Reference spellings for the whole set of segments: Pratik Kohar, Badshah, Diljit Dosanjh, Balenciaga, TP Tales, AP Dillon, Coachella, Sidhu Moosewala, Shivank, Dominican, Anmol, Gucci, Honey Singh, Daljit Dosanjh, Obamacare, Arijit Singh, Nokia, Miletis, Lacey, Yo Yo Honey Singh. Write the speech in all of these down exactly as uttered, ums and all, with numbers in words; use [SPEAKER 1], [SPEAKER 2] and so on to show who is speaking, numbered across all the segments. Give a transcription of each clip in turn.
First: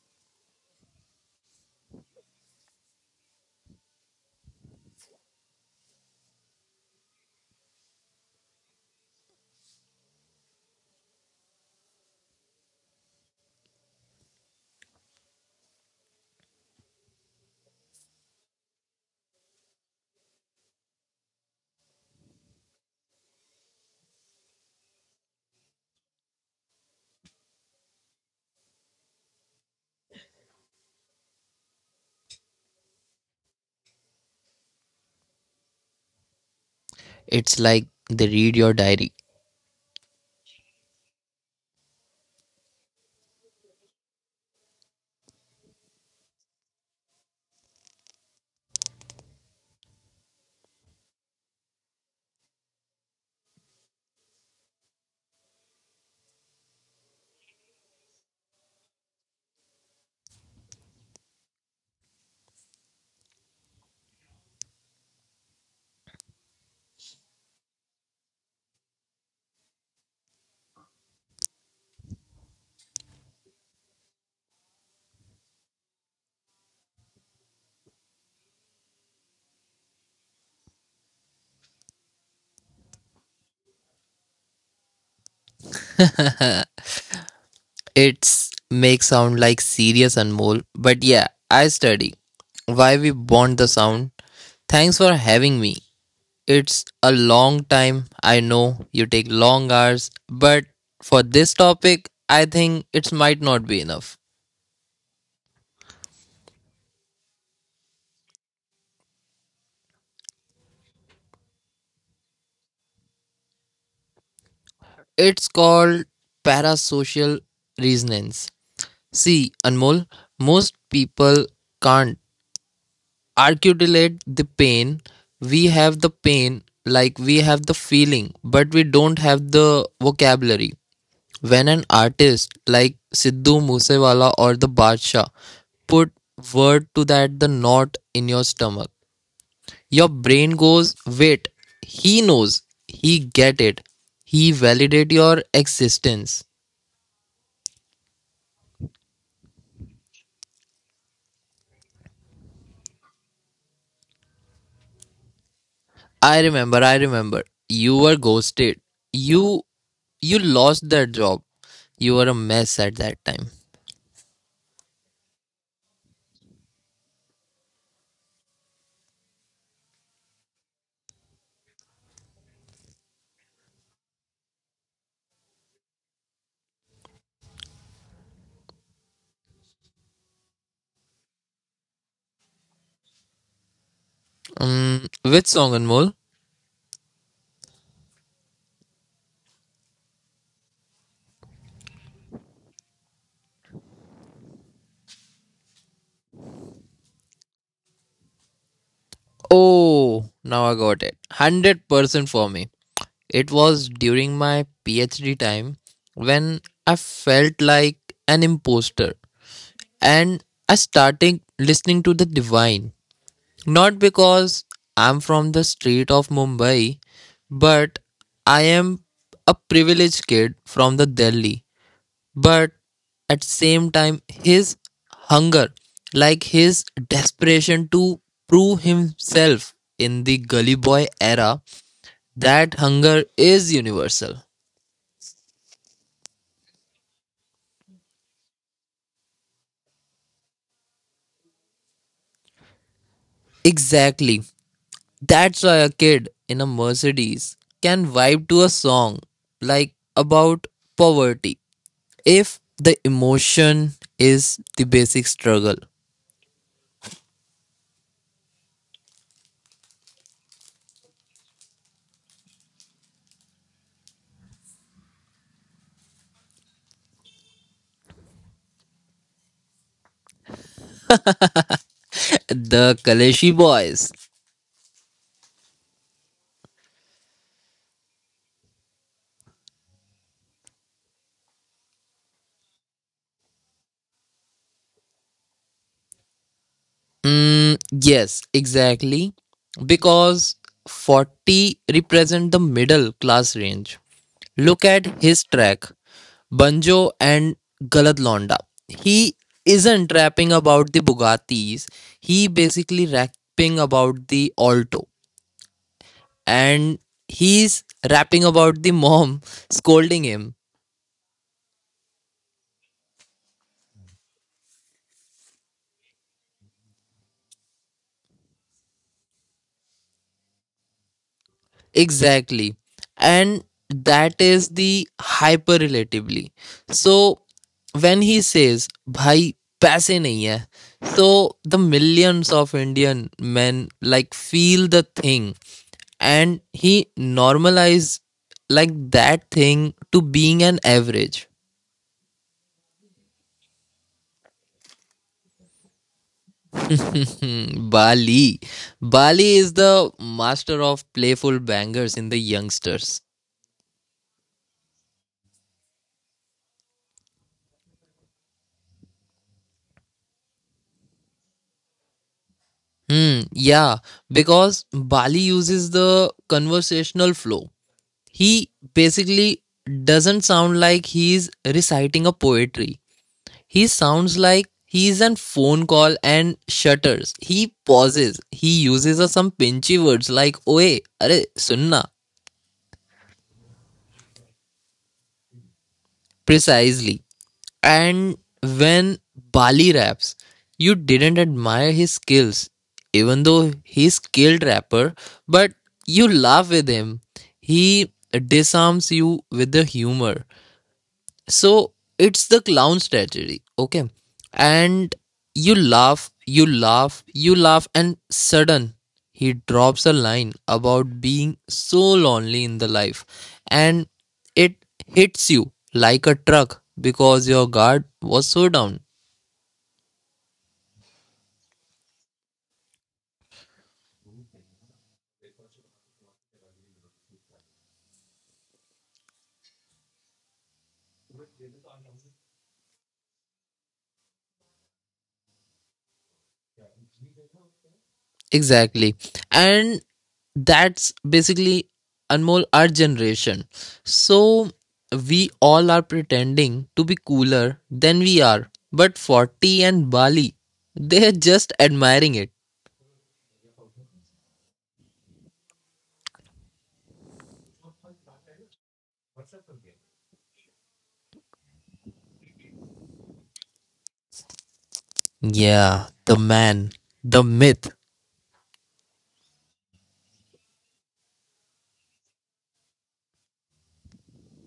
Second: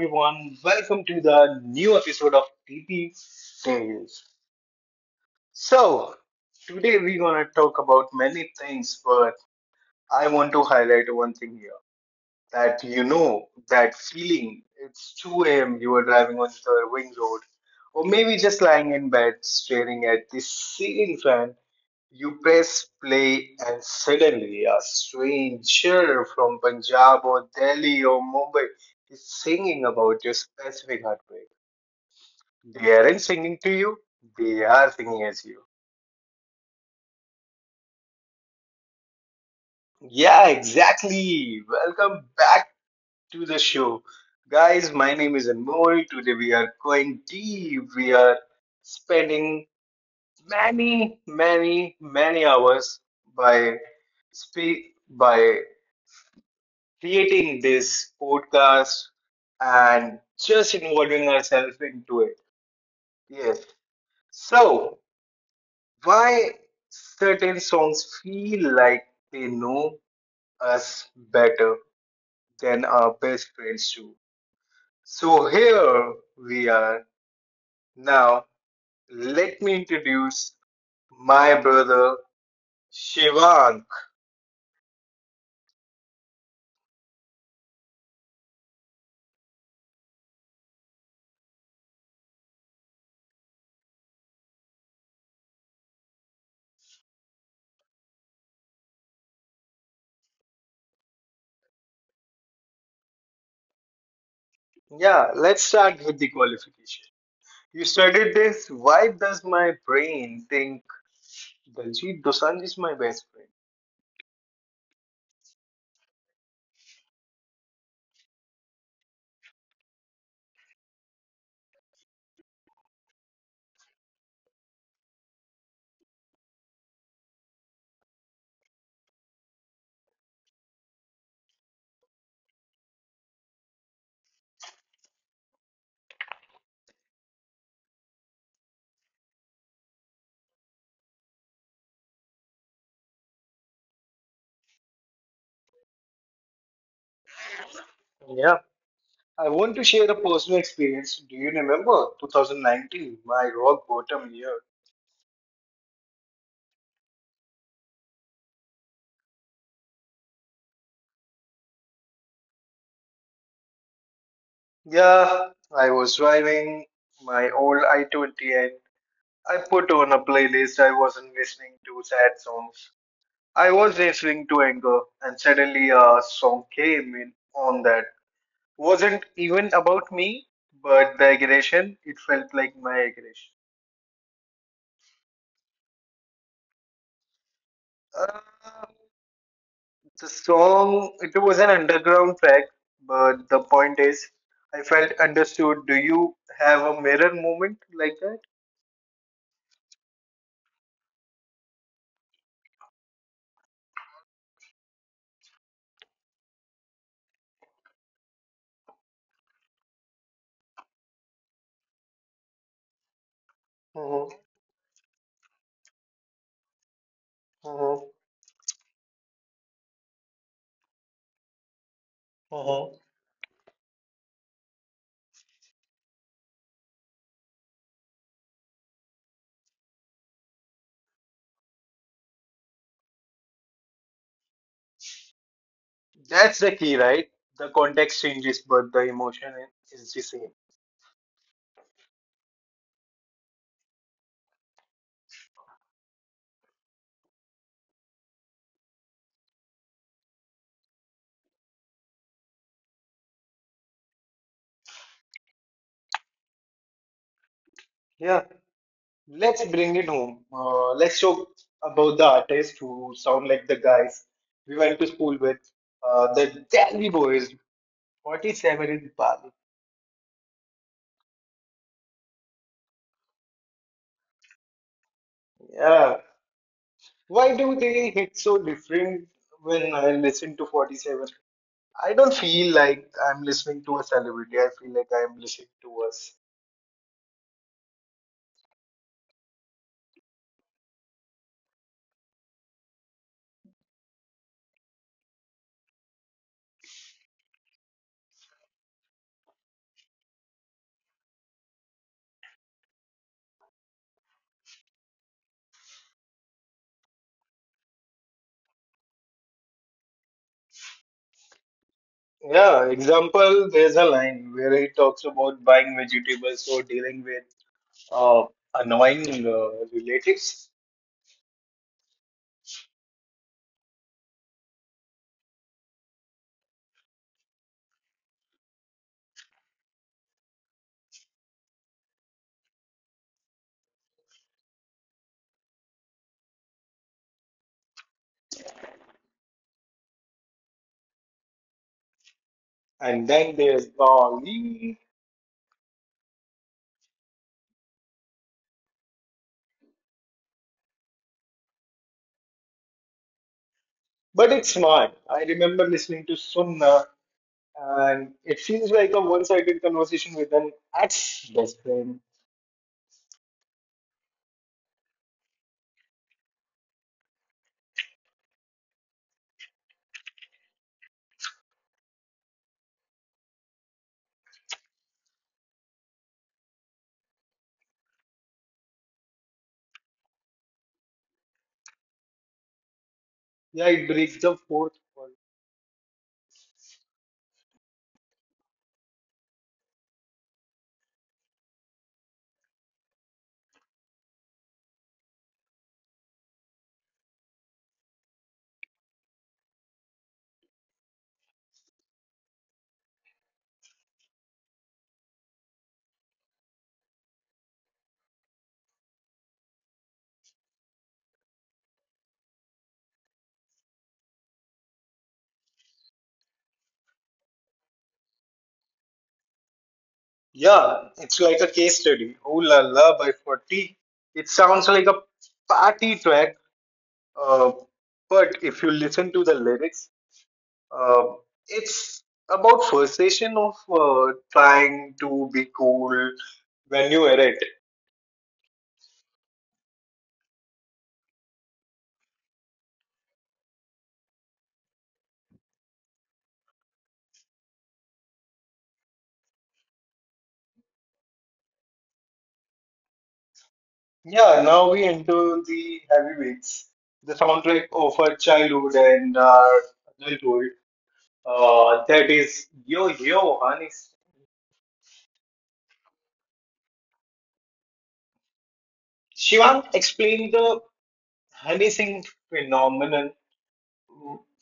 [SPEAKER 1] everyone, welcome to the new episode of T P Tales. So today we're gonna talk about many things, but I want to highlight one thing here. That you know That feeling, it's two a.m., you are driving on the ring road, or maybe just lying in bed staring at the ceiling fan. You press play, and suddenly a stranger from Punjab or Delhi or Mumbai is singing about your specific heartbreak. They aren't singing to you, they are singing as you.
[SPEAKER 2] It's like they read your diary.
[SPEAKER 1] Yeah, exactly. Welcome back to the show. Guys, my name is Anmol. Today we are going deep. We are spending many, many, many hours by speak by creating this podcast and just involving ourselves into it. Yes. So why certain songs feel like they know us better than our best friends do. So here we are. Now let me introduce my brother Shivank.
[SPEAKER 2] It's make sound like serious Anmol, but yeah, I study. Why we bond the sound? Thanks for having me. It's a long time. I know you take long hours, but for this topic, I think it might not be enough.
[SPEAKER 1] Yeah, let's start with the qualification. You studied this. Why does my brain think Daljit Dosanjh is my best friend?
[SPEAKER 2] It's called parasocial resonance. See, Anmol, most people can't articulate the pain. We have the pain, like we have the feeling, but we don't have the vocabulary. When an artist like Sidhu Moosewala or the Badshah put word to that the knot in your stomach, your brain goes, wait, he knows, he get it, he validate your existence.
[SPEAKER 1] Yeah, I want to share a personal experience. Do you remember twenty nineteen, my rock bottom year?
[SPEAKER 2] I remember, I remember, you were ghosted. You you lost that job. You were a mess at that time.
[SPEAKER 1] Yeah, I was driving my old i twenty, and I put on a playlist. I wasn't listening to sad songs, I was listening to anger, and suddenly a song came in on that wasn't even about me, but the aggression, it felt like my aggression.
[SPEAKER 2] Um, which song, Anmol?
[SPEAKER 1] Uh, the song, it was an underground track, but the point is, I felt understood. Do you have a mirror moment like that?
[SPEAKER 2] Oh, now I got it. one hundred percent for me. It was during my PhD time when I felt like an imposter and I started listening to the divine. Not
[SPEAKER 1] Hmm.
[SPEAKER 2] because I'm from the street of Mumbai, but
[SPEAKER 1] Hmm.
[SPEAKER 2] I am a privileged kid from the Delhi, but
[SPEAKER 1] Hmm.
[SPEAKER 2] at the same time his hunger, like his desperation to prove himself in the gully boy era, that hunger is universal.
[SPEAKER 1] That's the key, right? The context changes, but the emotion is the same.
[SPEAKER 2] Exactly, that's why a kid in a Mercedes can vibe to a song like about poverty if the emotion is the basic struggle.
[SPEAKER 1] Let's bring it home. Uh, let's show about the artists who sound like the guys we went to school with, uh, the Delhi Boys, forty seven in Bali.
[SPEAKER 2] The kaleshi boys.
[SPEAKER 1] Yeah. Why do they hit so different when I listen to forty seven? I don't feel like I'm listening to a celebrity, I feel like I'm listening to us.
[SPEAKER 2] Mm, yes, exactly. Because forty represent the middle class range. Look at his track, Banjo and Galad Londa. He isn't rapping about the Bugattis. He basically rapping about the Alto. And he's rapping about the mom scolding him.
[SPEAKER 1] Yeah, example, there's a line where he talks about buying vegetables or dealing with uh, annoying uh, relatives.
[SPEAKER 2] Exactly. And that is the hyper relatively. So when he says, Bhai, paise nahi hai, so the millions of Indian men like feel the thing, and he normalise like that thing to being an average.
[SPEAKER 1] And then there's Bali.
[SPEAKER 2] Hmm, Bali. Bali is the master of playful bangers in the youngsters.
[SPEAKER 1] But it's smart. I remember listening to Sunna, and it feels like a one-sided conversation with an ex-best friend.
[SPEAKER 2] Hmm, yeah, because Bali uses the conversational flow. He basically doesn't sound like he's reciting a poetry. He sounds like he's on phone call and shutters. He pauses. He uses uh, some pinchy words like oe, are, sunna.
[SPEAKER 1] Yeah, it breaks the fourth wall.
[SPEAKER 2] Precisely. And when Bali raps, you didn't admire his skills, even though he's skilled rapper, but you laugh with him. He disarms you with the humor. So it's the clown strategy, okay? And you laugh, you laugh, you laugh, and sudden he drops a line about being so lonely in the life, and it hits you like a truck because your guard was so down.
[SPEAKER 1] Yeah, it's like a case study. Oh la la by forty. It sounds like a party track, uh, but if you listen to the lyrics, uh, it's about frustration of uh, trying to be cool when you are it.
[SPEAKER 2] Exactly. And that's basically Anmol our generation. So we all are pretending to be cooler than we are. But forty and Bali, they're just admiring it.
[SPEAKER 1] Yeah, now we enter the heavyweights. The soundtrack of our childhood and our adulthood. Uh, that is Yo Yo Honey.
[SPEAKER 2] Yeah, the man, the myth.
[SPEAKER 1] Singh. Explain the Honey Singh phenomenon.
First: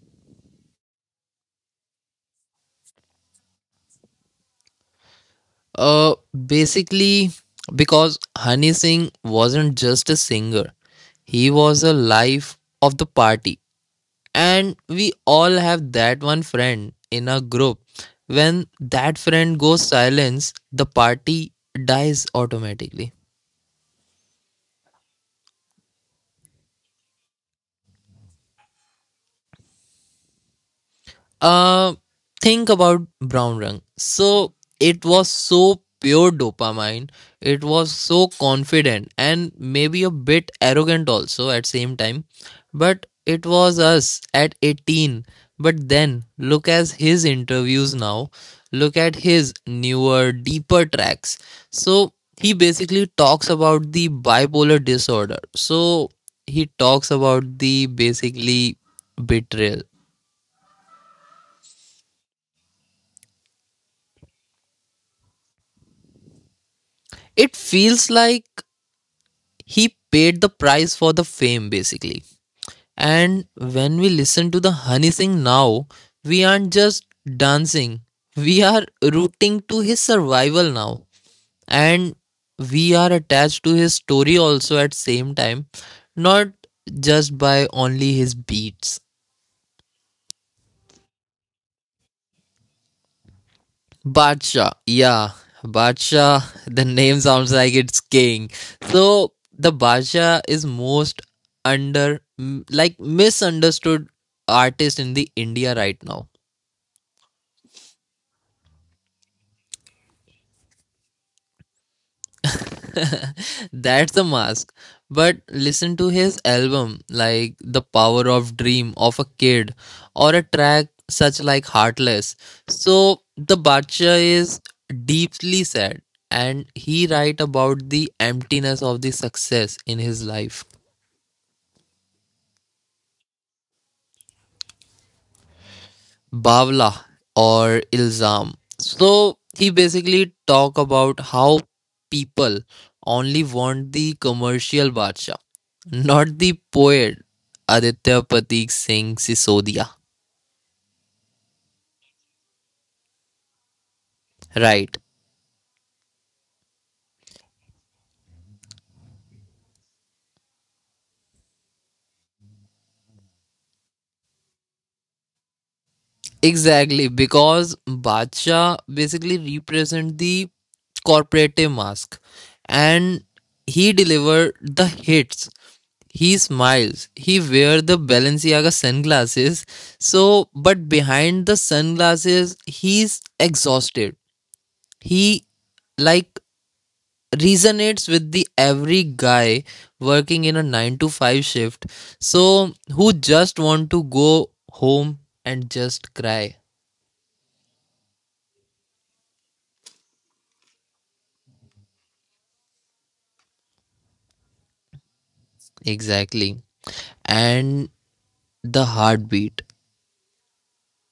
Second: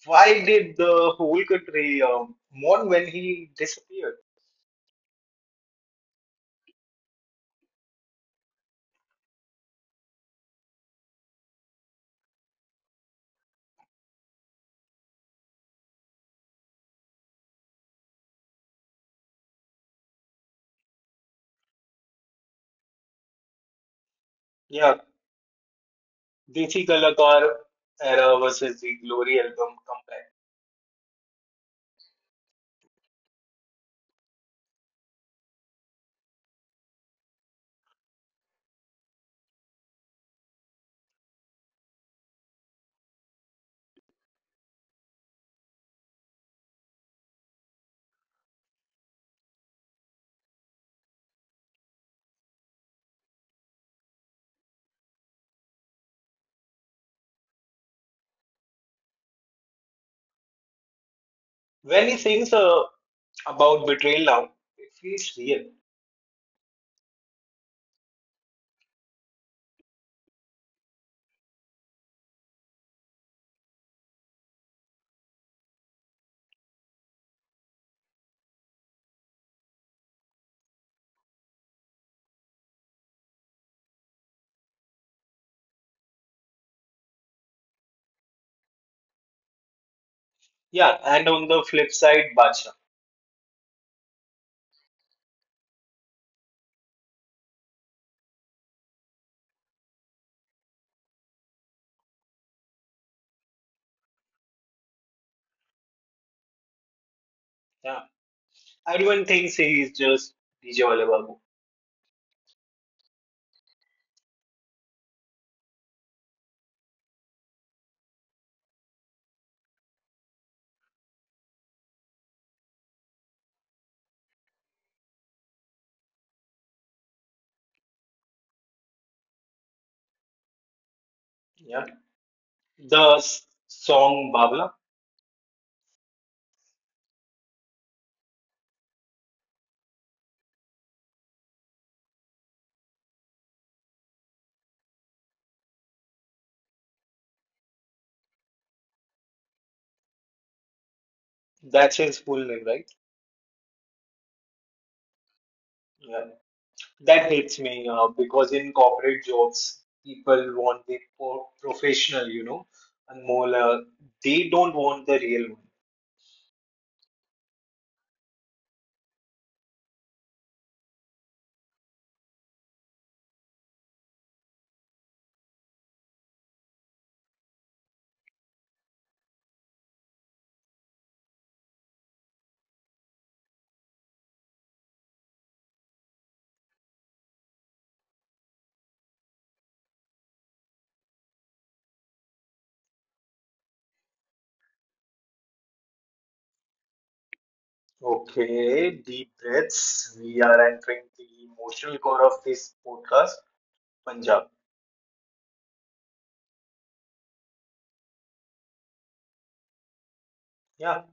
[SPEAKER 1] Why did the whole country um, mourn when he disappeared?
[SPEAKER 2] Uh Basically because Honey Singh wasn't just a singer. He was a life of the party, and we all have that one friend in our group. When that friend goes silence, the party dies automatically.
[SPEAKER 1] Yeah, Desi Kalakar era versus the Glory album comeback.
[SPEAKER 2] uh think about brown rung, so it was so pure dopamine. It was so confident and maybe a bit arrogant also at same time, but it was us at eighteen. But then look at his interviews now, look at his newer deeper tracks. So he basically talks about the bipolar disorder, so he talks about the basically betrayal.
[SPEAKER 1] When he sings uh, about betrayal now, it feels real.
[SPEAKER 2] It feels like he paid the price for the fame basically, and when we listen to the Honey Singh now, we aren't just dancing, we are rooting to his survival now, and we are attached to his story also at same time, not just by only his beats.
[SPEAKER 1] Yeah, and on the flip side, Bacha.
[SPEAKER 2] Badshah. Yeah. Badshah. The name sounds like it's king. So the Badshah is most under m- like misunderstood artist in the India right now.
[SPEAKER 1] Yeah, everyone thinks he is just D J Wale Babu.
[SPEAKER 2] That's the mask. But listen to his album like The Power of Dream of a Kid or a track such like Heartless. So the Badshah is deeply sad, and he write about the emptiness of the success in his life.
[SPEAKER 1] Yeah, the s- song Babla,
[SPEAKER 2] Bawla or Ilzam. So he basically talk about how people only want the commercial Bacha, not the poet Aditya Patik Singh Sisodia.
[SPEAKER 1] that's his full name, right?
[SPEAKER 2] Right.
[SPEAKER 1] Yeah, that hits me uh, because in corporate jobs, people want the pro- professional, you know, and more, uh, they don't want the real one.
[SPEAKER 2] Exactly, because Bacha basically represent the corporative mask, and he delivered the hits, he smiles, he wears the Balenciaga sunglasses. So but behind the sunglasses he's exhausted. He like resonates with the every guy working in a nine to five shift, so who just want to go home and just cry.
[SPEAKER 1] Okay, deep breaths. We are entering the emotional core of this podcast, Punjab.
[SPEAKER 2] Exactly, and the heartbeat.
[SPEAKER 1] Yeah,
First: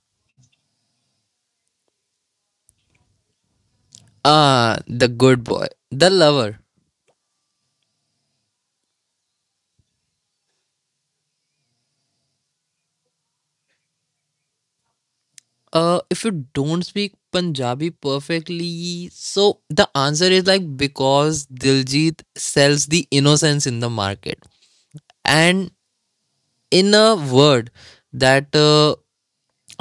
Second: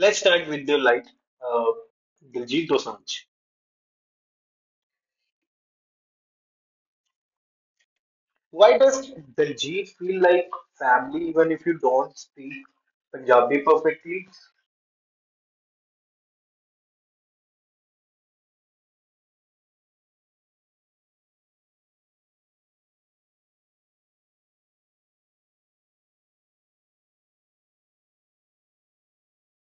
[SPEAKER 1] let's start with the like uh, Diljit Dosanjh.
[SPEAKER 2] Ah, the good boy, the lover.
[SPEAKER 1] Why does Diljit feel like family even if you don't speak Punjabi perfectly?
[SPEAKER 2] Uh, if you don't speak Punjabi perfectly, so the answer is like because Diljit sells the innocence in the market. And in a word that uh,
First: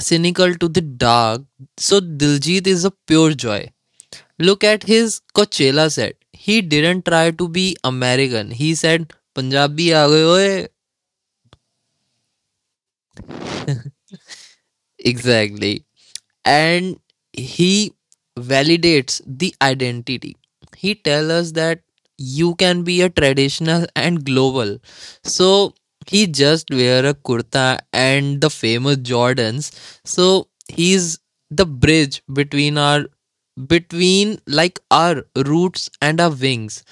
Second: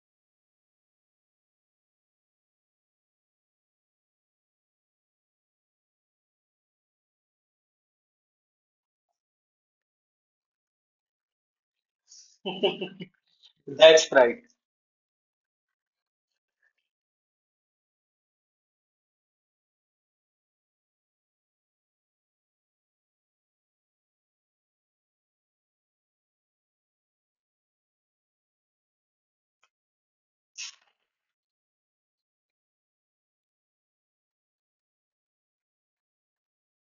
[SPEAKER 2] cynical to the dark, so Diljit is a pure joy. Look at his Coachella set. He didn't try to be American. He said, Punjabi aa gaye oye.
[SPEAKER 1] That's right.
[SPEAKER 2] Exactly. And he validates the identity. He tells us that you can be a traditional and global. So he just wear a kurta and the famous Jordans. So he's the bridge between our, between like our roots and our wings.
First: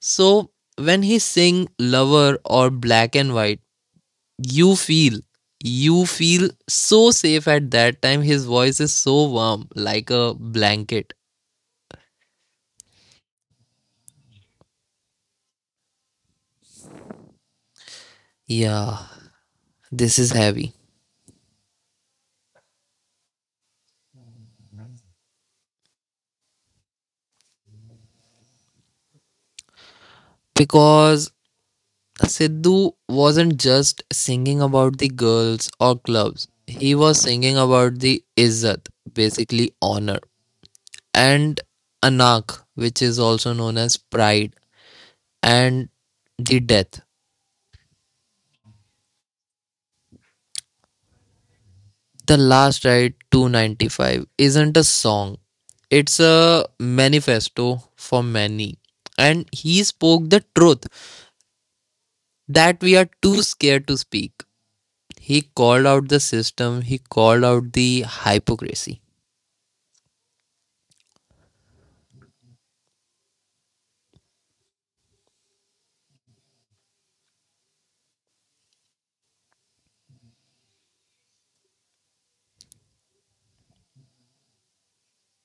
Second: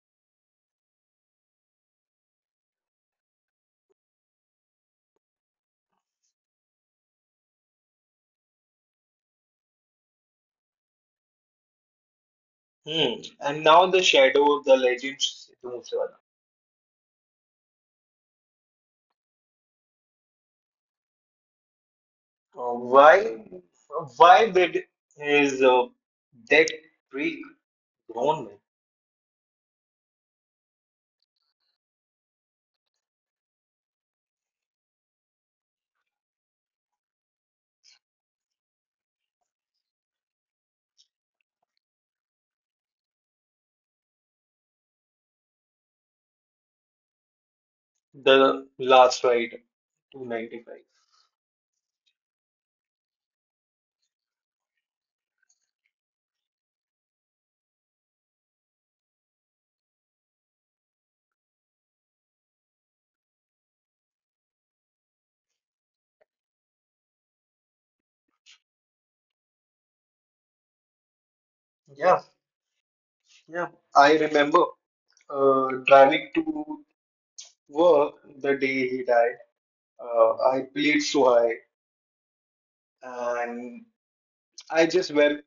[SPEAKER 2] So when he sing lover or black and white, you feel, you feel so safe at that time. His voice is so warm, like a blanket.
[SPEAKER 1] Hmm. And now the shadow of the legend Sidhu Moosewala.
[SPEAKER 2] Yeah, this is heavy.
[SPEAKER 1] Uh, why, why did his uh, death break grown.
[SPEAKER 2] Because Sidhu wasn't just singing about the girls or clubs, he was singing about the izzat, basically honor, and anak, which is also known as pride, and the death.
[SPEAKER 1] The last ride, two ninety five.
[SPEAKER 2] The Last Ride two ninety-five isn't a song, it's a manifesto for many. And he spoke the truth that we are too scared to speak. He called out the system, he called out the hypocrisy.
[SPEAKER 1] Yeah, yeah. I remember uh, driving to work the day he died. Uh, I played so high, and I just well,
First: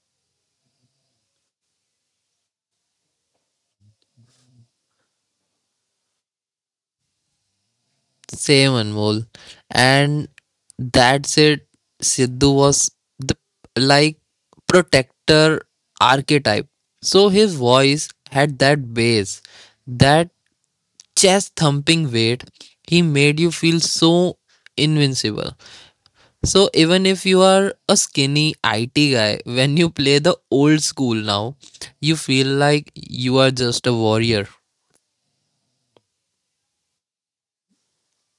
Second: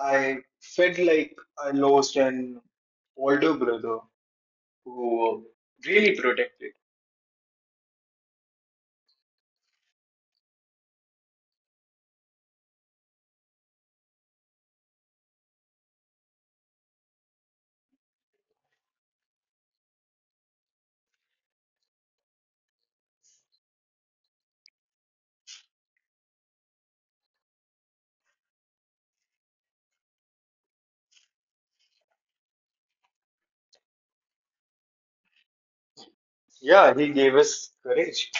[SPEAKER 1] I felt like I lost an older brother who really protected.
[SPEAKER 2] Same Anmol. And that's it. Siddhu was the like protector archetype. So his voice had that bass, that chest thumping weight, he made you feel so invincible. So even if you are a skinny I T guy, when you play the old school now, you feel like you are just a warrior.
[SPEAKER 1] Yeah, he gave us courage.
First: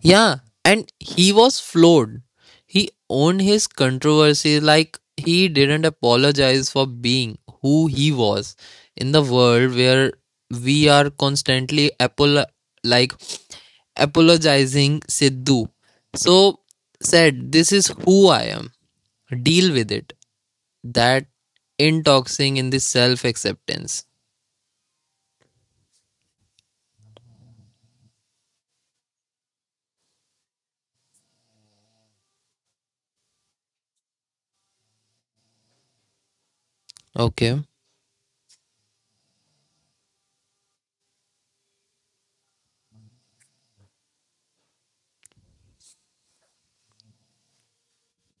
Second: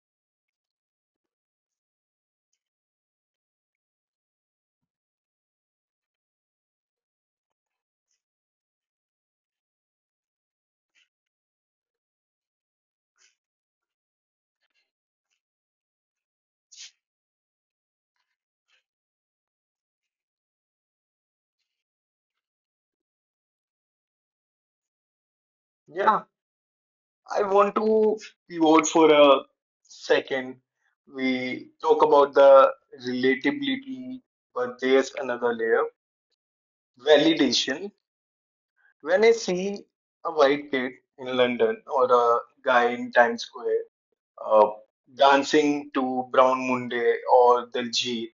[SPEAKER 2] Yeah, and he was floored. He owned his controversy, like he didn't apologize for being who he was in the world where we are constantly apolo- like apologizing Sidhu. So said, this is who I am. Deal with it. That intoxing in the self acceptance.
[SPEAKER 1] Yeah. I want to pivot for a second. We talk about the relatability, but there's another layer,
[SPEAKER 2] Okay.
[SPEAKER 1] validation. When I see a white kid in London or a guy in Times Square uh, dancing to Brown Munde or Diljit,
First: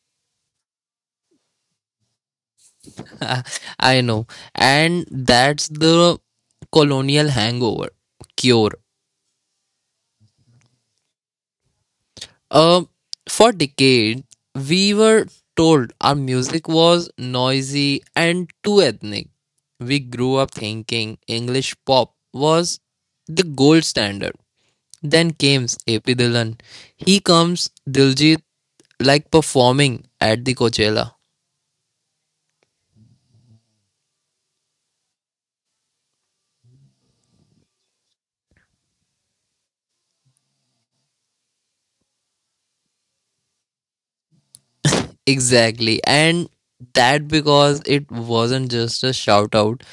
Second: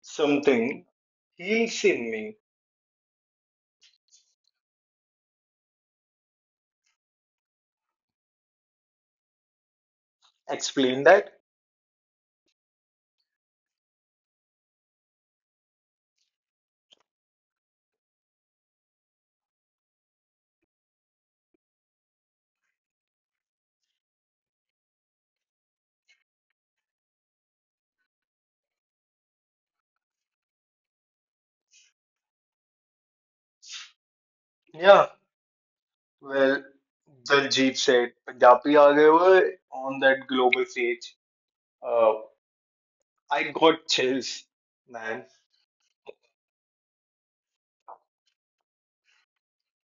[SPEAKER 1] something heals in me.
[SPEAKER 2] I know. And that's the colonial hangover cure.
[SPEAKER 1] Explain that.
[SPEAKER 2] Um, for decades, we were told our music was noisy and too ethnic. We grew up thinking English pop was the gold standard. Then came A P Dillon. He comes Diljit like performing at the Coachella.
[SPEAKER 1] Yeah, well, Diljit said, Punjabi aa gaye ho on that global stage. Uh, I got chills, man.
[SPEAKER 2] Exactly, and that because it wasn't just a shout out,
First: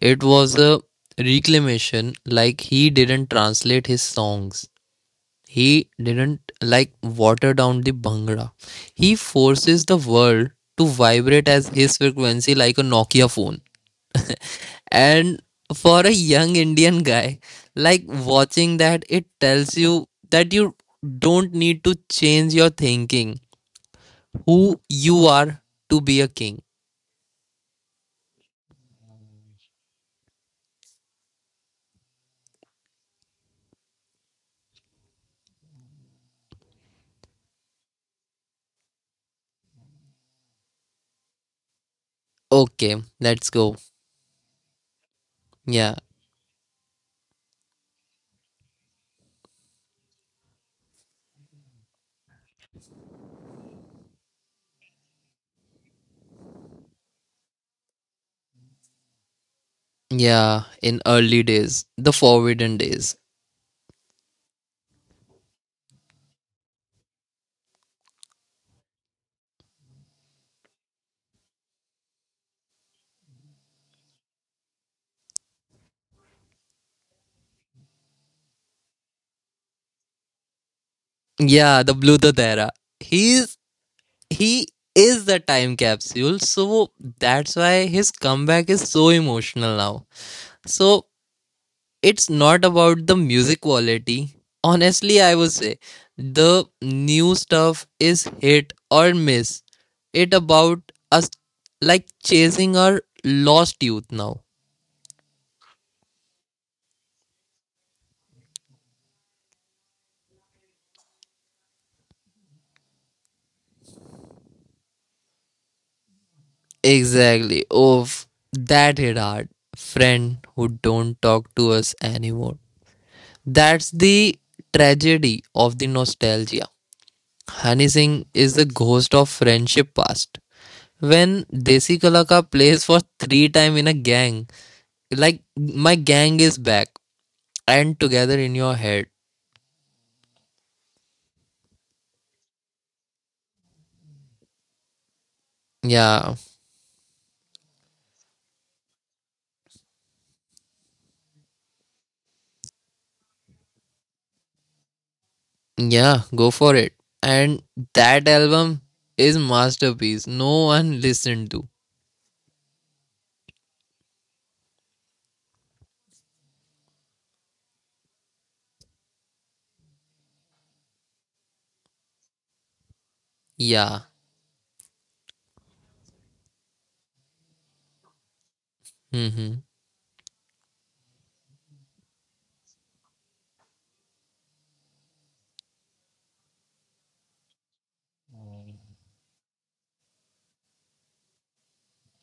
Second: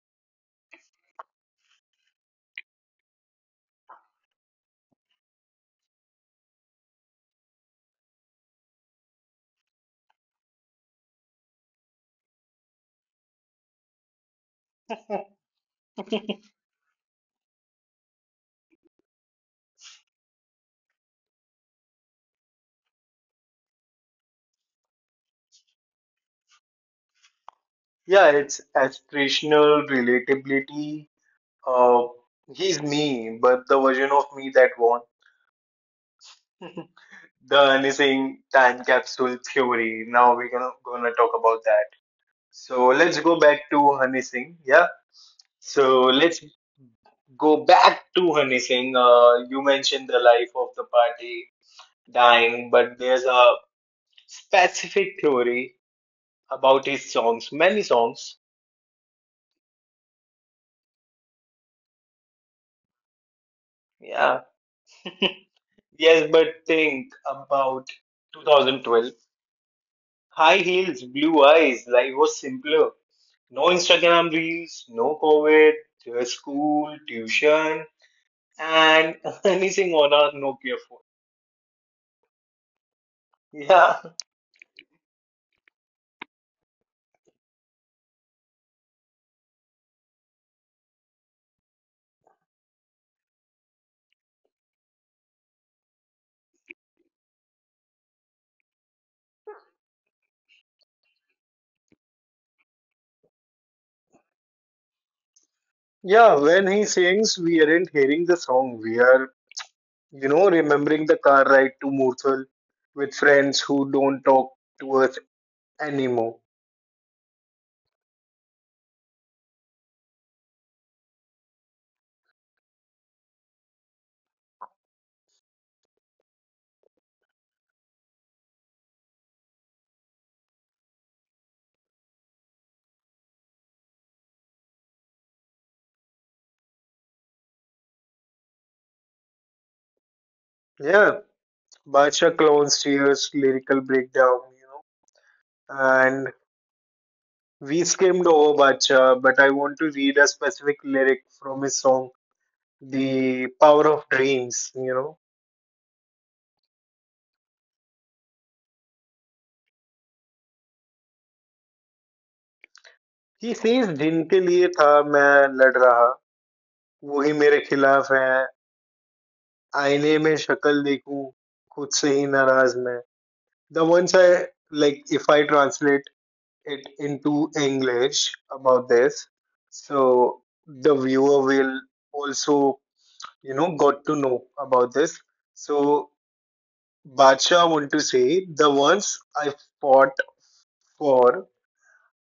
[SPEAKER 2] it was a reclamation, like he didn't translate his songs. He didn't like water down the Bhangra. He forces the world to vibrate as his frequency like a Nokia phone. And for a young Indian guy, like watching that, it tells you that you don't need to change your thinking, who you are to be a king.
[SPEAKER 1] Yeah, it's aspirational relatability. Uh, he's me, but the version of me that won. The anything time capsule theory. Now we're gonna gonna talk about that. So
[SPEAKER 2] Okay,
[SPEAKER 1] let's go
[SPEAKER 2] let's
[SPEAKER 1] back
[SPEAKER 2] go.
[SPEAKER 1] to Honey. Yeah. So
[SPEAKER 2] Yeah,
[SPEAKER 1] let's go back to Honey. Uh, you mentioned the life of the party dying, but there's a specific theory about his songs, many songs.
[SPEAKER 2] yeah, in early days, the forbidden days.
[SPEAKER 1] Yeah. Yes, but think about twenty twelve. High heels, blue eyes, life was simpler. No Instagram reels, no COVID, just school, tuition, and anything on our Nokia phone.
[SPEAKER 2] Yeah, the Blue era. He's
[SPEAKER 1] Yeah.
[SPEAKER 2] he is the time capsule, so that's why his comeback is so emotional now. So it's not about the music quality, honestly I would say the new stuff is hit or miss. It about us like chasing our lost youth now.
[SPEAKER 1] Yeah, when he sings, we aren't hearing the song. We are, you know, remembering the car ride to Murthal with friends who don't talk to us anymore.
[SPEAKER 2] Exactly, of that hit hard, friend who don't talk to us anymore, that's the tragedy of the nostalgia. Honey is the ghost of friendship past. When Desi Kalaka plays for three time in a gang, like my gang is back and together in your head.
[SPEAKER 1] Yeah, Bacha clones, tears, lyrical breakdown, you know, and.
[SPEAKER 2] Yeah,
[SPEAKER 1] We skimmed over Bacha, but I want to read a specific lyric from his song, The Power of Dreams, you know.
[SPEAKER 2] yeah, go for it. And that album is masterpiece. No one listened to.
[SPEAKER 1] He says, जिनके लिए था मैं लड़ रहा वो ही मेरे खिलाफ है आईने में शक्ल देखूं खुद से ही नाराज मैं. The
[SPEAKER 2] Yeah.
[SPEAKER 1] ones I like, if I translate it into English about this,
[SPEAKER 2] Mm-hmm.
[SPEAKER 1] so the viewer will also, you know, got to know about this. So Bacha want to say the ones I fought for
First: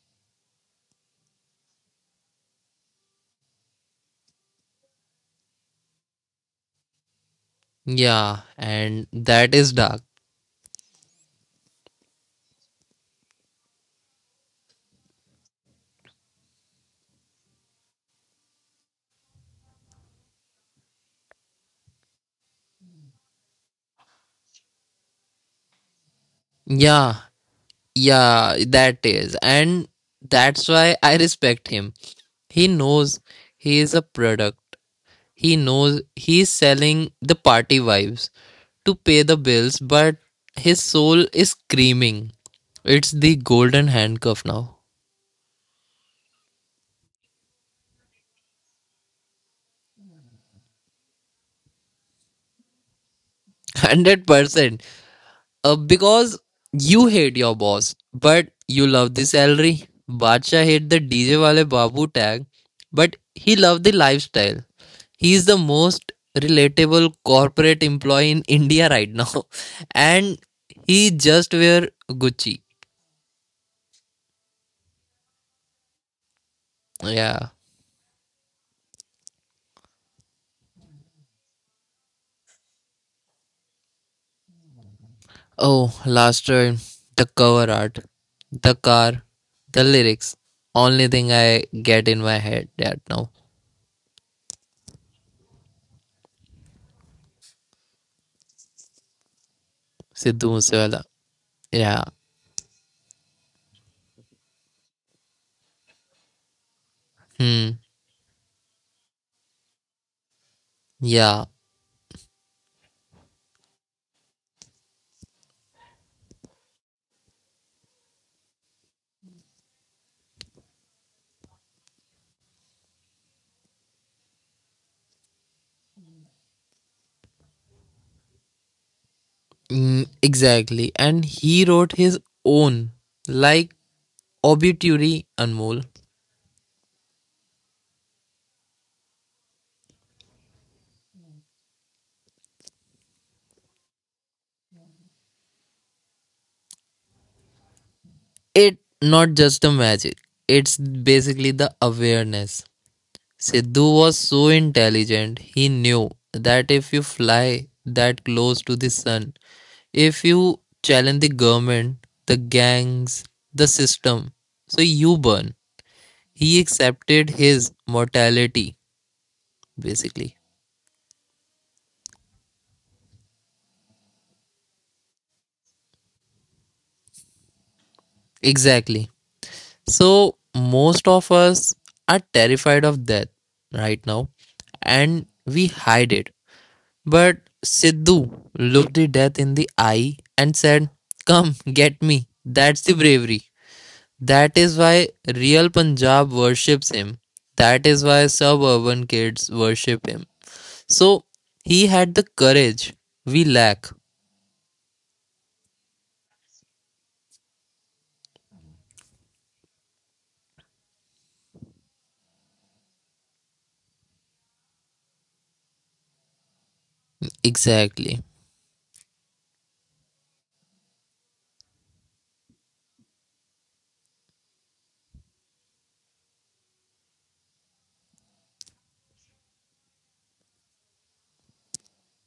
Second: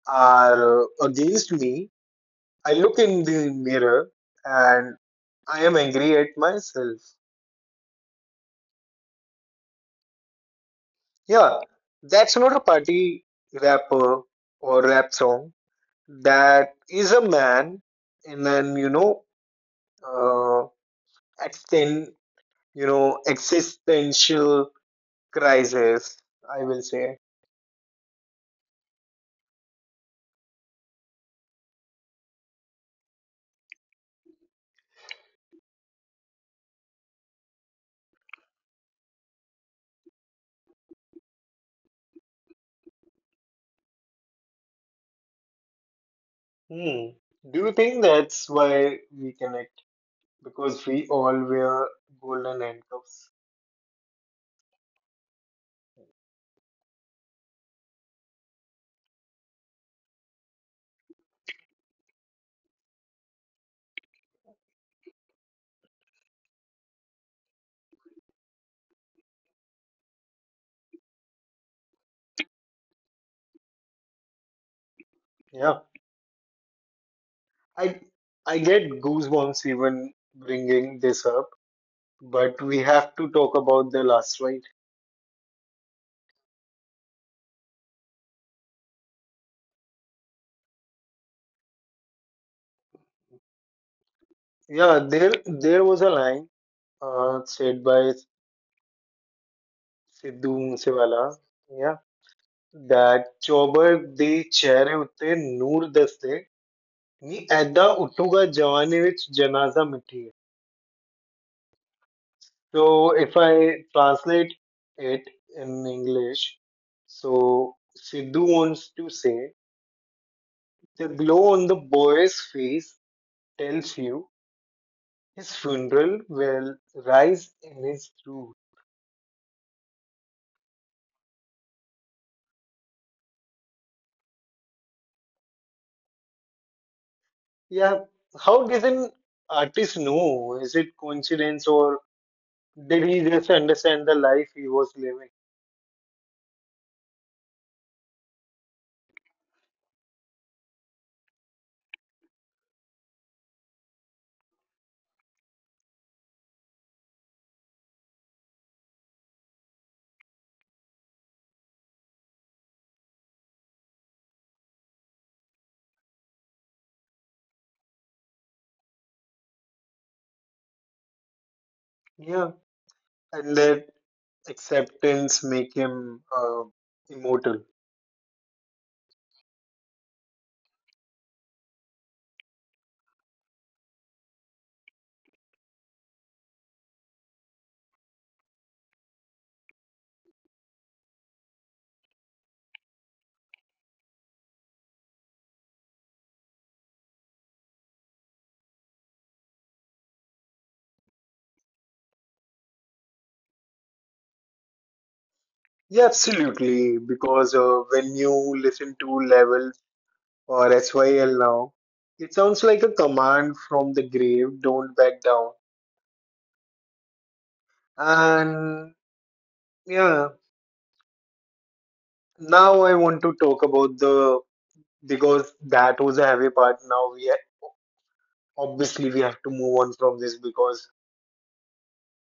[SPEAKER 1] are uh, against me. I look in the mirror, and I am angry at myself.
[SPEAKER 2] Yeah, and that is dark.
[SPEAKER 1] Yeah, that's not a party rapper or rap song. That is a man in an, you know, uh, extent, you know, existential crisis, I will
[SPEAKER 2] Yeah,
[SPEAKER 1] say.
[SPEAKER 2] yeah, that is. And that's why I respect him. He knows he is a product. He knows he's selling the party vibes to pay the bills, but his soul is screaming. It's the golden handcuff now.
[SPEAKER 1] Hmm. Do you think that's why we connect? Because we all wear golden handcuffs.
[SPEAKER 2] one hundred percent. Uh, because you hate your boss, but you love the salary. Bacha hate the D J wale babu tag, but he loved the lifestyle. He is the most relatable corporate employee in India right now. And he just wear Gucci.
[SPEAKER 1] Yeah,
[SPEAKER 2] Yeah.
[SPEAKER 1] I I get goosebumps even bringing this up, but we have to talk about the last fight.
[SPEAKER 2] Oh, last word. The cover art, the car, the lyrics. Only thing I get in my head that now.
[SPEAKER 1] Yeah, there there was a line uh, said by
[SPEAKER 2] Sidhu
[SPEAKER 1] Sidhu
[SPEAKER 2] Moosewala.
[SPEAKER 1] Moosewala. Yeah,
[SPEAKER 2] Yeah.
[SPEAKER 1] that ਚੌਬਰ ਦੇ utte ਉੱਤੇ ਨੂਰ ni ਨੀ
[SPEAKER 2] Hmm.
[SPEAKER 1] ਐਦਾ ਉੱਠੂਗਾ ਜਵਾਨੀ ਵਿੱਚ ਜਨਾਜ਼ਾ.
[SPEAKER 2] Yeah.
[SPEAKER 1] So if I translate it in English, so Sidhu wants to say the glow on the boy's face tells you his funeral will rise in his truth.
[SPEAKER 2] Mm, exactly. And he wrote his own, like obituary Anmol.
[SPEAKER 1] Yeah, how did an artist know? Is it coincidence, or did he just understand the life he was living?
[SPEAKER 2] It not just the magic. It's basically the awareness. Sidhu was so intelligent, he knew that if you fly that close to the sun, if you challenge the government, the gangs, the system, so you burn. He accepted his mortality, basically.
[SPEAKER 1] Yeah, and let acceptance make him uh, immortal.
[SPEAKER 2] Exactly. So, most of us are terrified of death right now, and we hide it. But Sidhu looked the death in the eye and said, Come, get me. That's the bravery. That is why real Punjab worships him. That is why suburban kids worship him. So he had the courage we lack.
[SPEAKER 1] Yeah, absolutely. Because uh, when you listen to level or S Y L now, it sounds like a command from the grave, don't back down.
[SPEAKER 2] Exactly.
[SPEAKER 1] And yeah, now I want to talk about the, because that was a heavy part. Now we ha obviously we have to move on from this, because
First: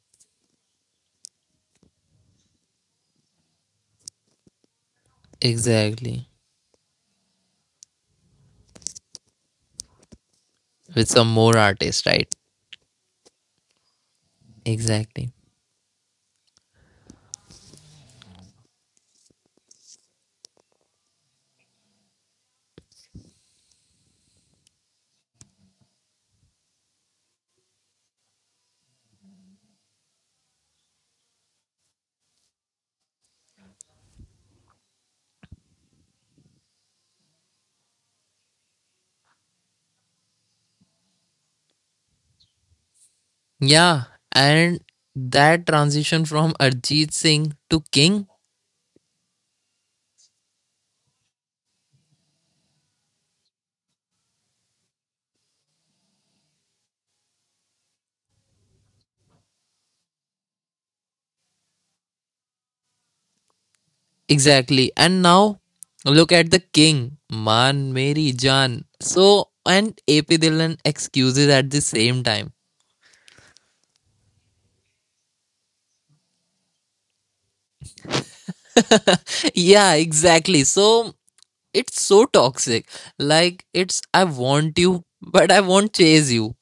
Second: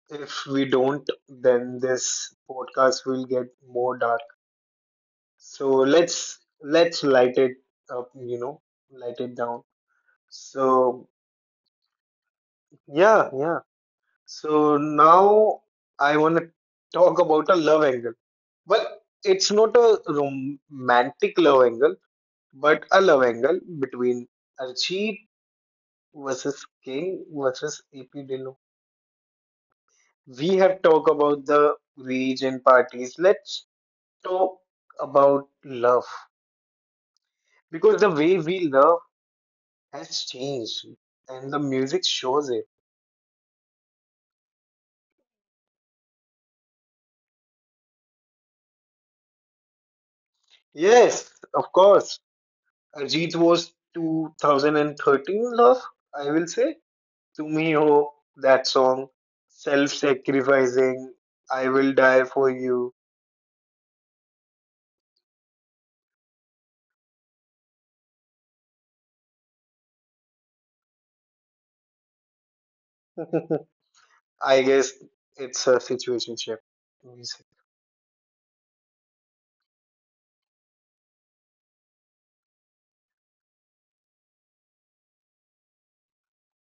[SPEAKER 1] if we don't, then this podcast will get more dark. So
[SPEAKER 2] Exactly.
[SPEAKER 1] let's let's light it up, you know, light it down.
[SPEAKER 2] With
[SPEAKER 1] So
[SPEAKER 2] some more artists, right?
[SPEAKER 1] yeah, yeah. So
[SPEAKER 2] Exactly.
[SPEAKER 1] now I want to talk about a love angle. Well, it's not a romantic love angle, but a love angle between Archie versus King versus A P Dillon. We have talked about the rage and parties. Let's talk, about love because the way we love has changed and the music shows it.
[SPEAKER 2] Yeah. And that transition from Arjit Singh to King.
[SPEAKER 1] Yes, of course. Arjit was two thousand thirteen love, I will say. To me, oh, that song, self sacrificing, I will die for you.
[SPEAKER 2] Exactly. And now look at the king, Man Mary Jan. So and A P Dillon excuses at the same time.
[SPEAKER 1] I guess it's a situationship music.
[SPEAKER 2] Yeah, exactly. So it's so toxic. Like it's I want you, but I won't chase you.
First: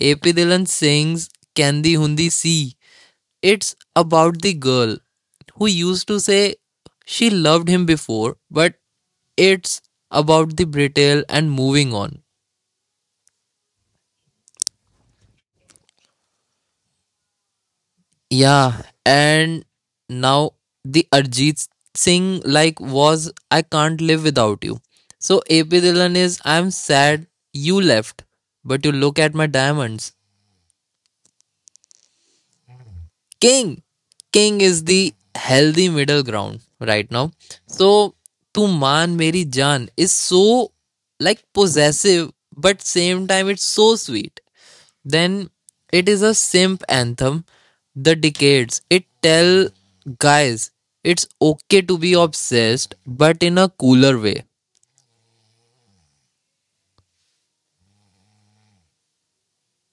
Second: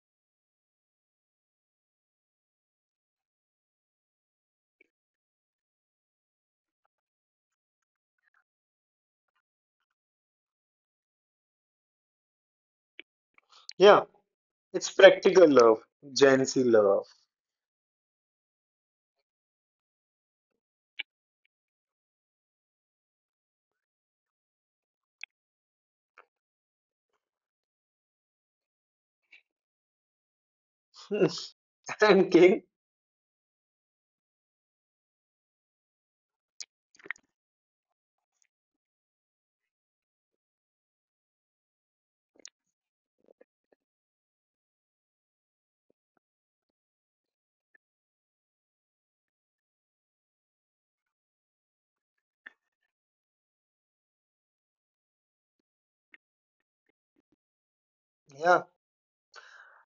[SPEAKER 2] A P Dillon sings Kandi Hundi Si. It's about the girl who used to say she loved him before, but it's about the brittle and moving on.
[SPEAKER 1] Yeah, it's practical love, Gen Z love.
[SPEAKER 2] Yeah, and now the Arjit Singh like was I can't live without you. So A P Dillon is I'm sad you left, but you look at my diamonds.
[SPEAKER 1] And King,
[SPEAKER 2] King. King is the healthy middle ground right now. So, Tu Man Meri Jaan is so like possessive, but same time it's so sweet. Then it is a simp anthem. The decades it tell guys it's okay to be obsessed, but in a cooler way.
[SPEAKER 1] yeah.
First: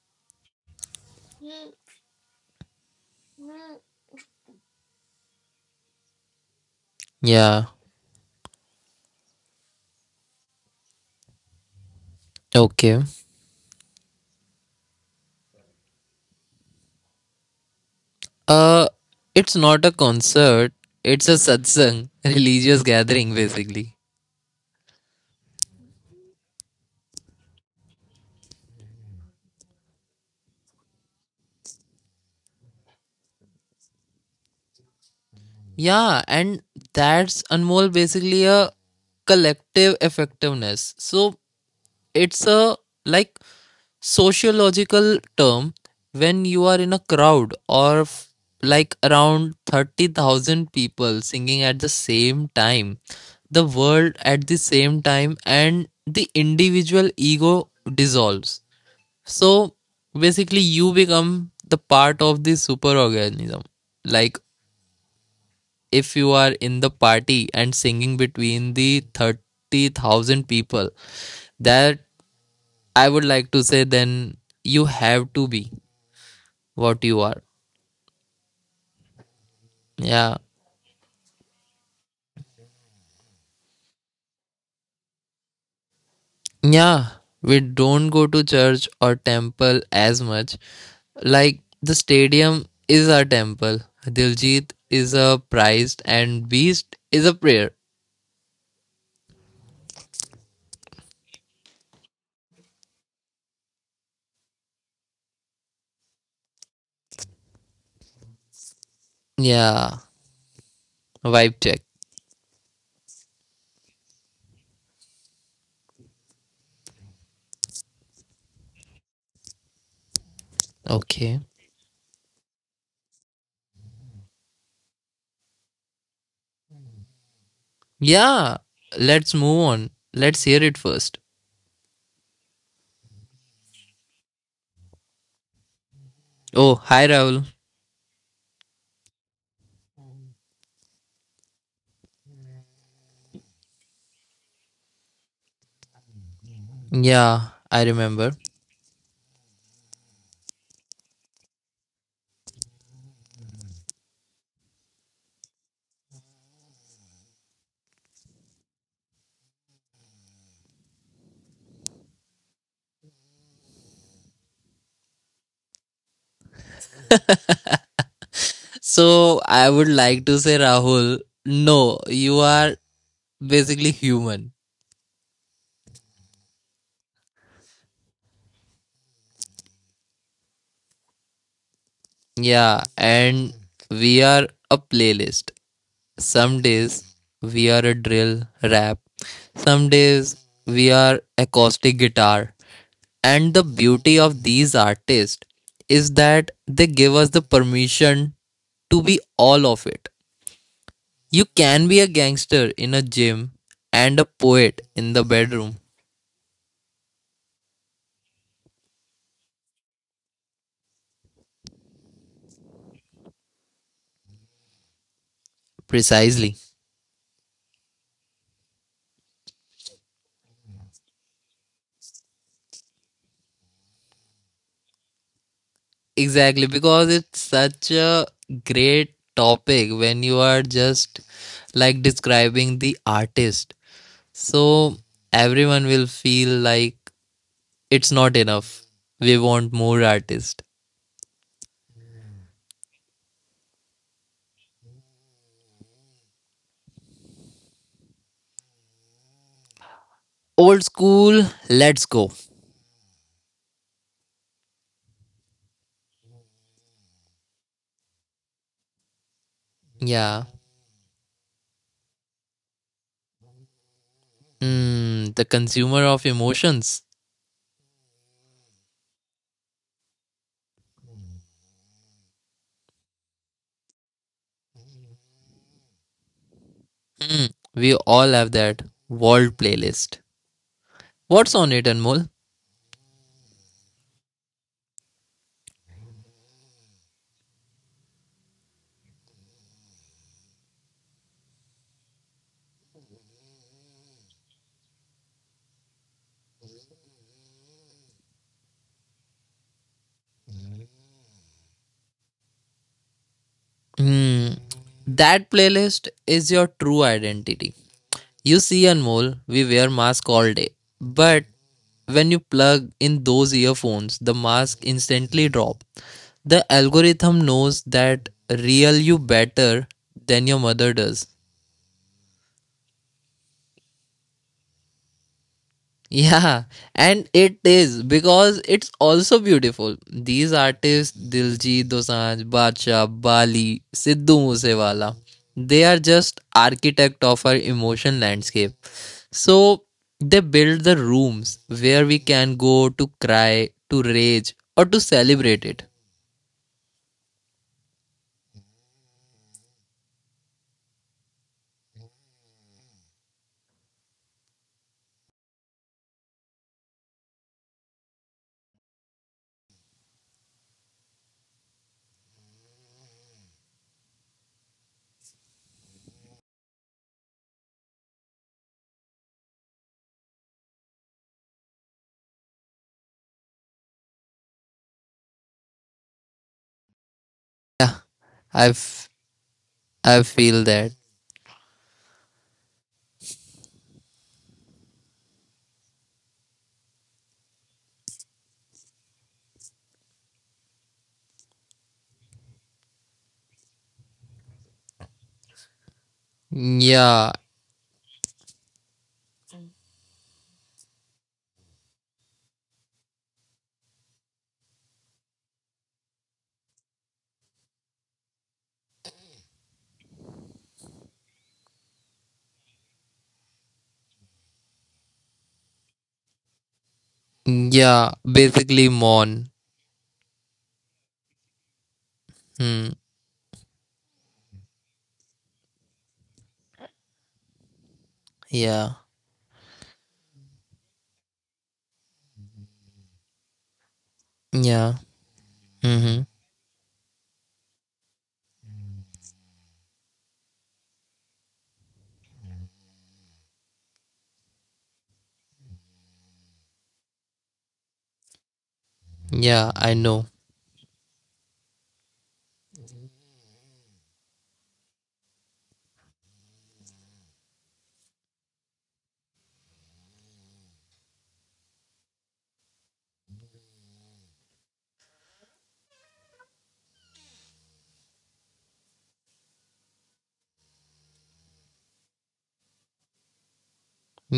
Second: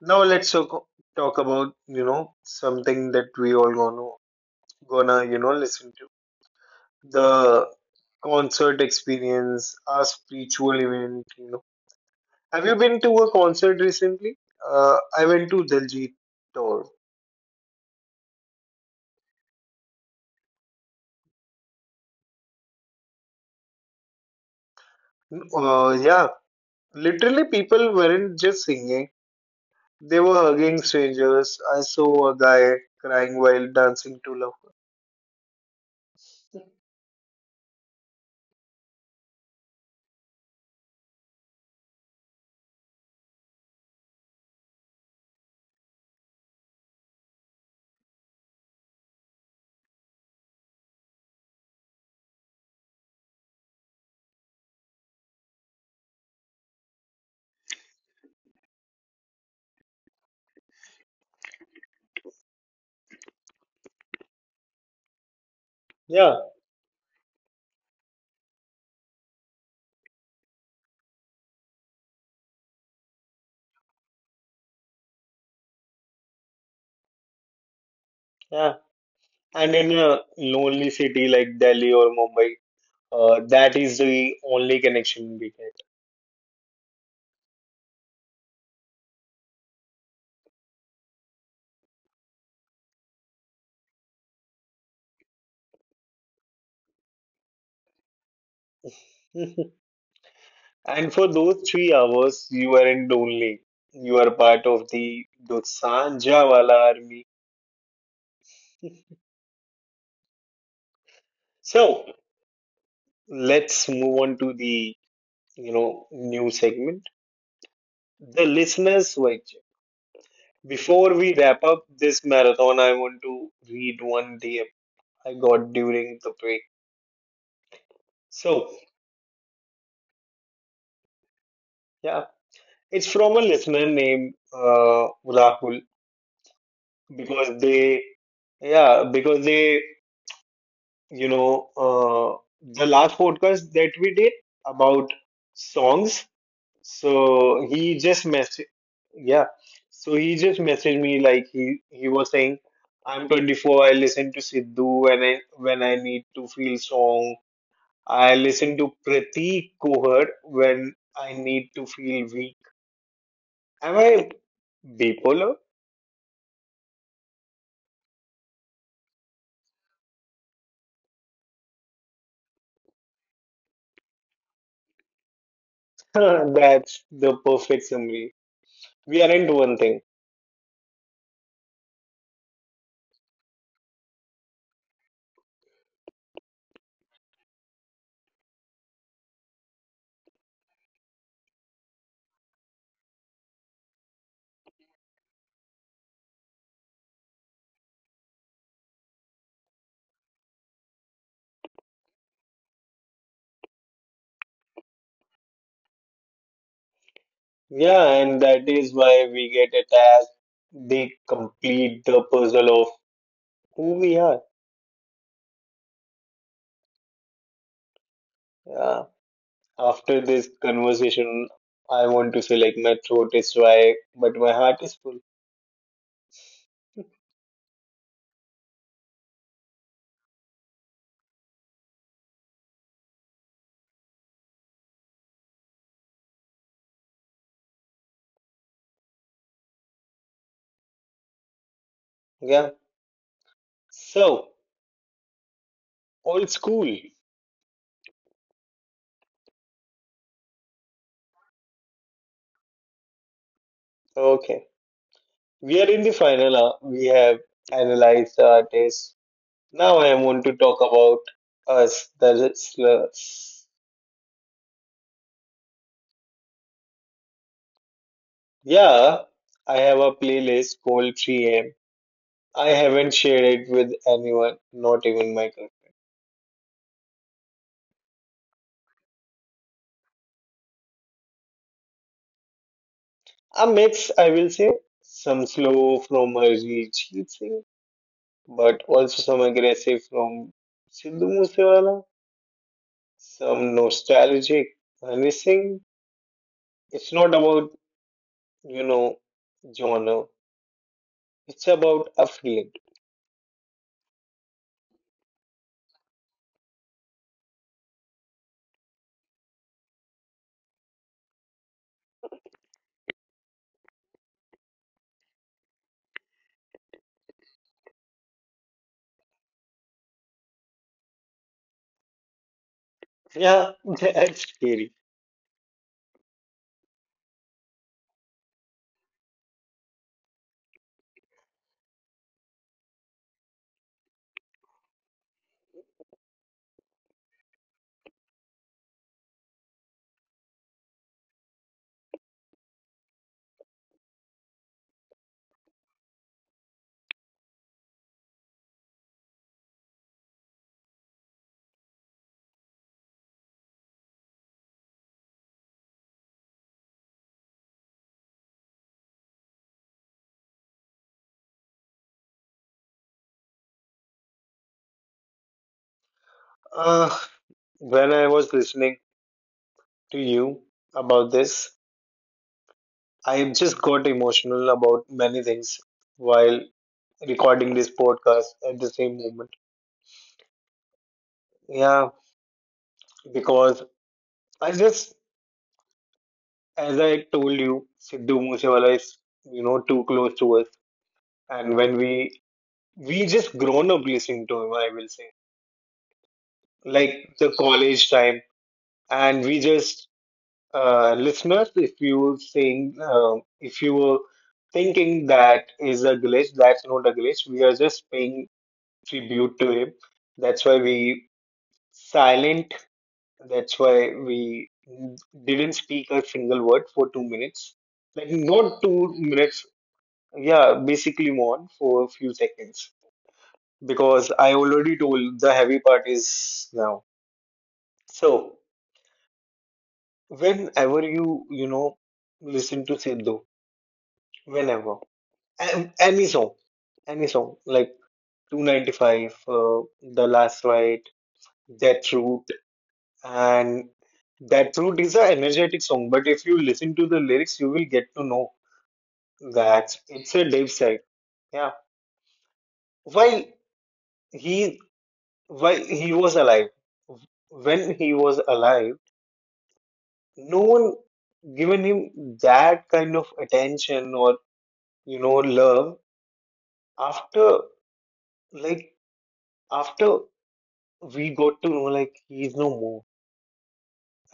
[SPEAKER 1] Now let's talk, talk about, you know, something that we all gonna, gonna, you know, listen to.
[SPEAKER 2] Yeah.
[SPEAKER 1] The concert experience, a spiritual event, you know. Have you been
[SPEAKER 2] Okay.
[SPEAKER 1] to a concert recently? Uh, I went to Diljit.
[SPEAKER 2] Uh, it's not a concert. It's a satsang, religious gathering, basically.
[SPEAKER 1] Uh, yeah, literally people weren't just singing, they were hugging strangers. I saw a guy crying while dancing to love.
[SPEAKER 2] Yeah, and that's Anmol basically a collective effectiveness. So it's a like sociological term when you are in a crowd or f- like around thirty thousand people singing at the same time, the world at the same time, and the individual ego dissolves. So basically, you become the part of the superorganism. Like if you
[SPEAKER 1] Yeah,
[SPEAKER 2] are in the party and singing between the thirty thousand people, that I would like to say then you have to be what you are.
[SPEAKER 1] yeah. And in a
[SPEAKER 2] Yeah.
[SPEAKER 1] lonely city like Delhi or Mumbai, uh, that is the only connection we
[SPEAKER 2] Yeah. We don't go to church or temple as much. Like the stadium is our temple. Diljit is a prized and beast is a prayer.
[SPEAKER 1] get. And for those three hours, you weren't lonely. You are part of the Dosanjhawala army.
[SPEAKER 2] Yeah. Vibe check.
[SPEAKER 1] So let's move on to the, you know, new segment. The listeners' voice. Before we
[SPEAKER 2] Okay.
[SPEAKER 1] wrap up this marathon, I want to read one D M I got during the break.
[SPEAKER 2] Yeah.
[SPEAKER 1] So
[SPEAKER 2] Let's move on. Let's hear it first.
[SPEAKER 1] yeah, it's from a listener named uh, Rahul,
[SPEAKER 2] Oh, hi Rahul.
[SPEAKER 1] because they, yeah, because they, you know, uh, the last podcast that we did about songs.
[SPEAKER 2] Yeah,
[SPEAKER 1] So
[SPEAKER 2] I
[SPEAKER 1] he just
[SPEAKER 2] remember.
[SPEAKER 1] messaged, yeah, so he just messaged me like he he was saying, I'm twenty four, I listen to Sidhu when I when I need to feel song. I listen to Pratik Kohar when I need to feel weak. Am I bipolar?
[SPEAKER 2] So I would like to say, Rahul, no, you are basically human.
[SPEAKER 1] That's the perfect summary. We aren't one thing.
[SPEAKER 2] Yeah, and we are a playlist. Some days we are a drill rap, some days we are acoustic guitar. And the beauty of these artists is that they give us the permission to be all of it. You can be a gangster in a gym and a poet in the bedroom.
[SPEAKER 1] Yeah, and that is why we get attached. They complete the puzzle of who we are.
[SPEAKER 2] Precisely.
[SPEAKER 1] Yeah. After this conversation, I want to say like my throat is dry, but my heart is full.
[SPEAKER 2] Exactly. Because it's such a great topic when you are just like describing the artist. So everyone will feel like it's not enough. We want more artists.
[SPEAKER 1] Yeah. So, old school.
[SPEAKER 2] Old school, let's go.
[SPEAKER 1] Okay. We are in the final. uh, We have analyzed the artists. Now I
[SPEAKER 2] Yeah.
[SPEAKER 1] want to talk about us, the listeners.
[SPEAKER 2] Mm, the consumer of emotions.
[SPEAKER 1] Yeah, I have a playlist called three M. I haven't shared it with anyone, not even my cousin.
[SPEAKER 2] We all have that world playlist. What's on it, Anmol?
[SPEAKER 1] A mix, I will say, some slow from Arijit Singh, but also some aggressive from Sidhu Moosewala, some nostalgic Hani Singh. It's not about, you know, genre. It's about a feeling.
[SPEAKER 2] Hmm. That playlist is your true identity. You see, Anmol, we wear mask all day, but when you plug in those earphones, the mask instantly drop. The algorithm knows that real you better than your mother does.
[SPEAKER 1] Yeah, that's scary.
[SPEAKER 2] Yeah, and it is because it's also beautiful. These artists, Diljit Dosanjh, Badshah, Bali, Sidhu Moosewala, they are just architect of our emotion landscape. So they build the rooms where we can go to cry, to rage, or to celebrate it.
[SPEAKER 1] Uh, when I was listening to you about this, I just got emotional about many things while recording this
[SPEAKER 2] Yeah,
[SPEAKER 1] podcast at the
[SPEAKER 2] I've—I
[SPEAKER 1] same moment.
[SPEAKER 2] feel that.
[SPEAKER 1] Yeah, because I just, as I told you, Sidhu Moosewala is, you know, too close to us. And when we, we just grown up listening to him, I will say,
[SPEAKER 2] Yeah,
[SPEAKER 1] like the college time. And we just. Uh, listeners, if you saying uh, if you were thinking that is a glitch, that's not a glitch. We are just paying tribute to him. That's why we silent. That's why we didn't speak a single word for two minutes.
[SPEAKER 2] yeah,
[SPEAKER 1] Like not
[SPEAKER 2] basically
[SPEAKER 1] two
[SPEAKER 2] mourn.
[SPEAKER 1] minutes. Yeah, basically more for a few
[SPEAKER 2] Hmm.
[SPEAKER 1] seconds because I already told the heavy part is now. So
[SPEAKER 2] Yeah,
[SPEAKER 1] whenever you you know listen to Sidhu,
[SPEAKER 2] yeah.
[SPEAKER 1] whenever. An-
[SPEAKER 2] Mm-hmm.
[SPEAKER 1] Any song, any song like two ninety five, uh, The Last Ride, Death Route, and Death Route is an energetic song. But if you listen to the lyrics, you will get to know
[SPEAKER 2] Yeah, I
[SPEAKER 1] that
[SPEAKER 2] know.
[SPEAKER 1] it's a Dave side. Yeah, while he while he was alive, when he was alive, no one given him that kind of attention or you know love. After like after we got to know like he's no more,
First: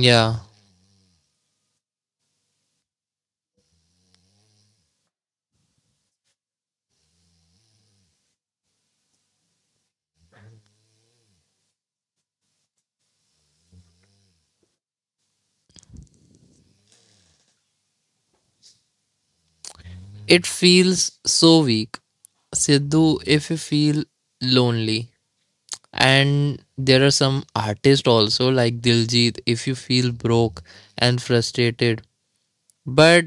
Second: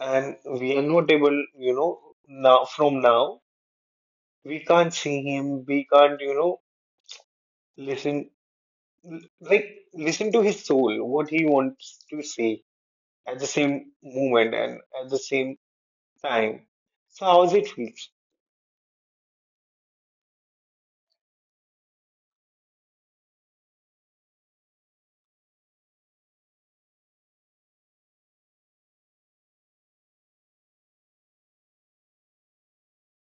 [SPEAKER 1] and we are not able, you know, now from now we can't see him, we can't, you know, listen like listen to his soul, what he wants to say at the same moment and at the same time. So how's it feels?
[SPEAKER 2] It feels so weak. Sidhu, if you feel lonely, and there are some artists also like Diljit, if you feel broke and frustrated. But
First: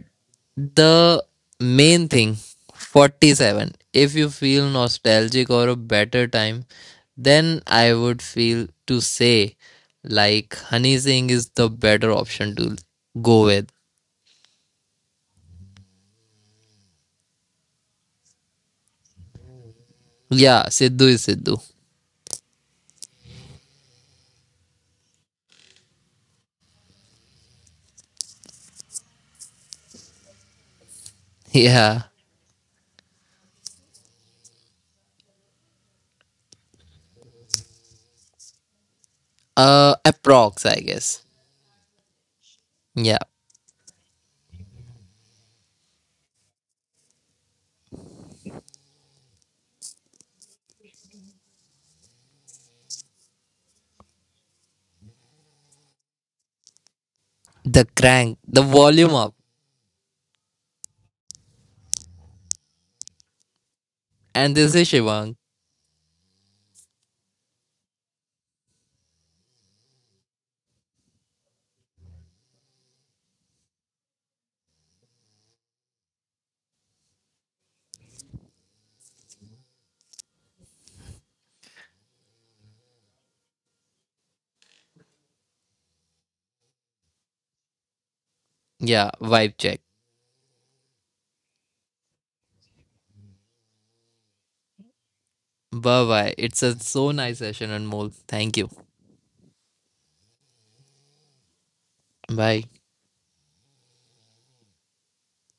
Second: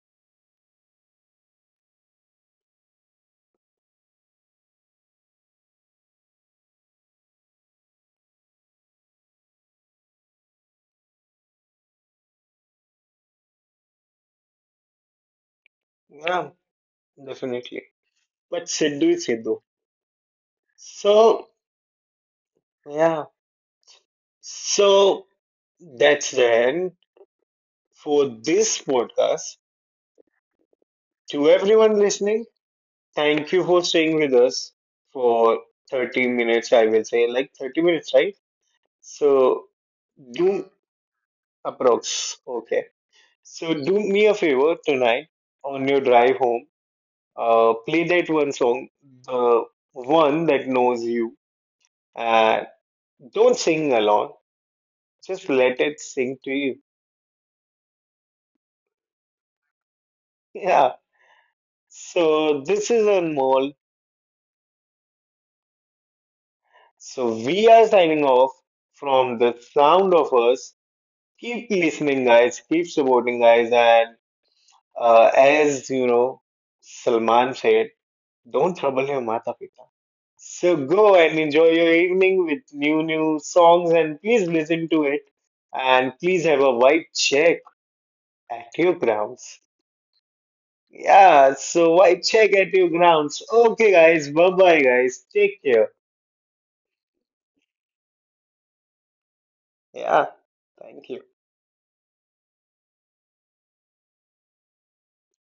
[SPEAKER 2] the main thing, forty-seven, if you feel nostalgic or a better time, then I would feel to say like Honey Singh is the better option to go with.
[SPEAKER 1] Yeah, definitely. But Sidhu is Sidhu.
[SPEAKER 2] Yeah, Sidhu is
[SPEAKER 1] So
[SPEAKER 2] Sidhu.
[SPEAKER 1] yeah, so that's the end for this podcast, to everyone
[SPEAKER 2] Yeah.
[SPEAKER 1] listening. Thank you for staying with us for thirty minutes, I will say, like thirty minutes, right? So,
[SPEAKER 2] Uh, approx,
[SPEAKER 1] do
[SPEAKER 2] I guess.
[SPEAKER 1] approx. Okay.
[SPEAKER 2] Yeah.
[SPEAKER 1] So, do me a favor tonight on your drive home. Uh, play that one song, the one that knows you. And don't sing along, just let it sing to you.
[SPEAKER 2] The crank, the volume up.
[SPEAKER 1] Yeah. So, this is Anmol.
[SPEAKER 2] And this is Shivang.
[SPEAKER 1] So, we are signing off from the sound of us. Keep listening, guys. Keep supporting, guys. And uh, as you know, Salman said, don't trouble your mata pita. So go and enjoy your evening with new new songs and please listen to it and please have a vibe check at your
[SPEAKER 2] Yeah, vibe
[SPEAKER 1] grounds.
[SPEAKER 2] check.
[SPEAKER 1] Yeah, so vibe check at your grounds. Okay guys, bye bye guys. Take care.
[SPEAKER 2] Bye bye. It's a so nice session, and Anmol. Thank you.
[SPEAKER 1] Yeah, thank you.
[SPEAKER 2] Bye.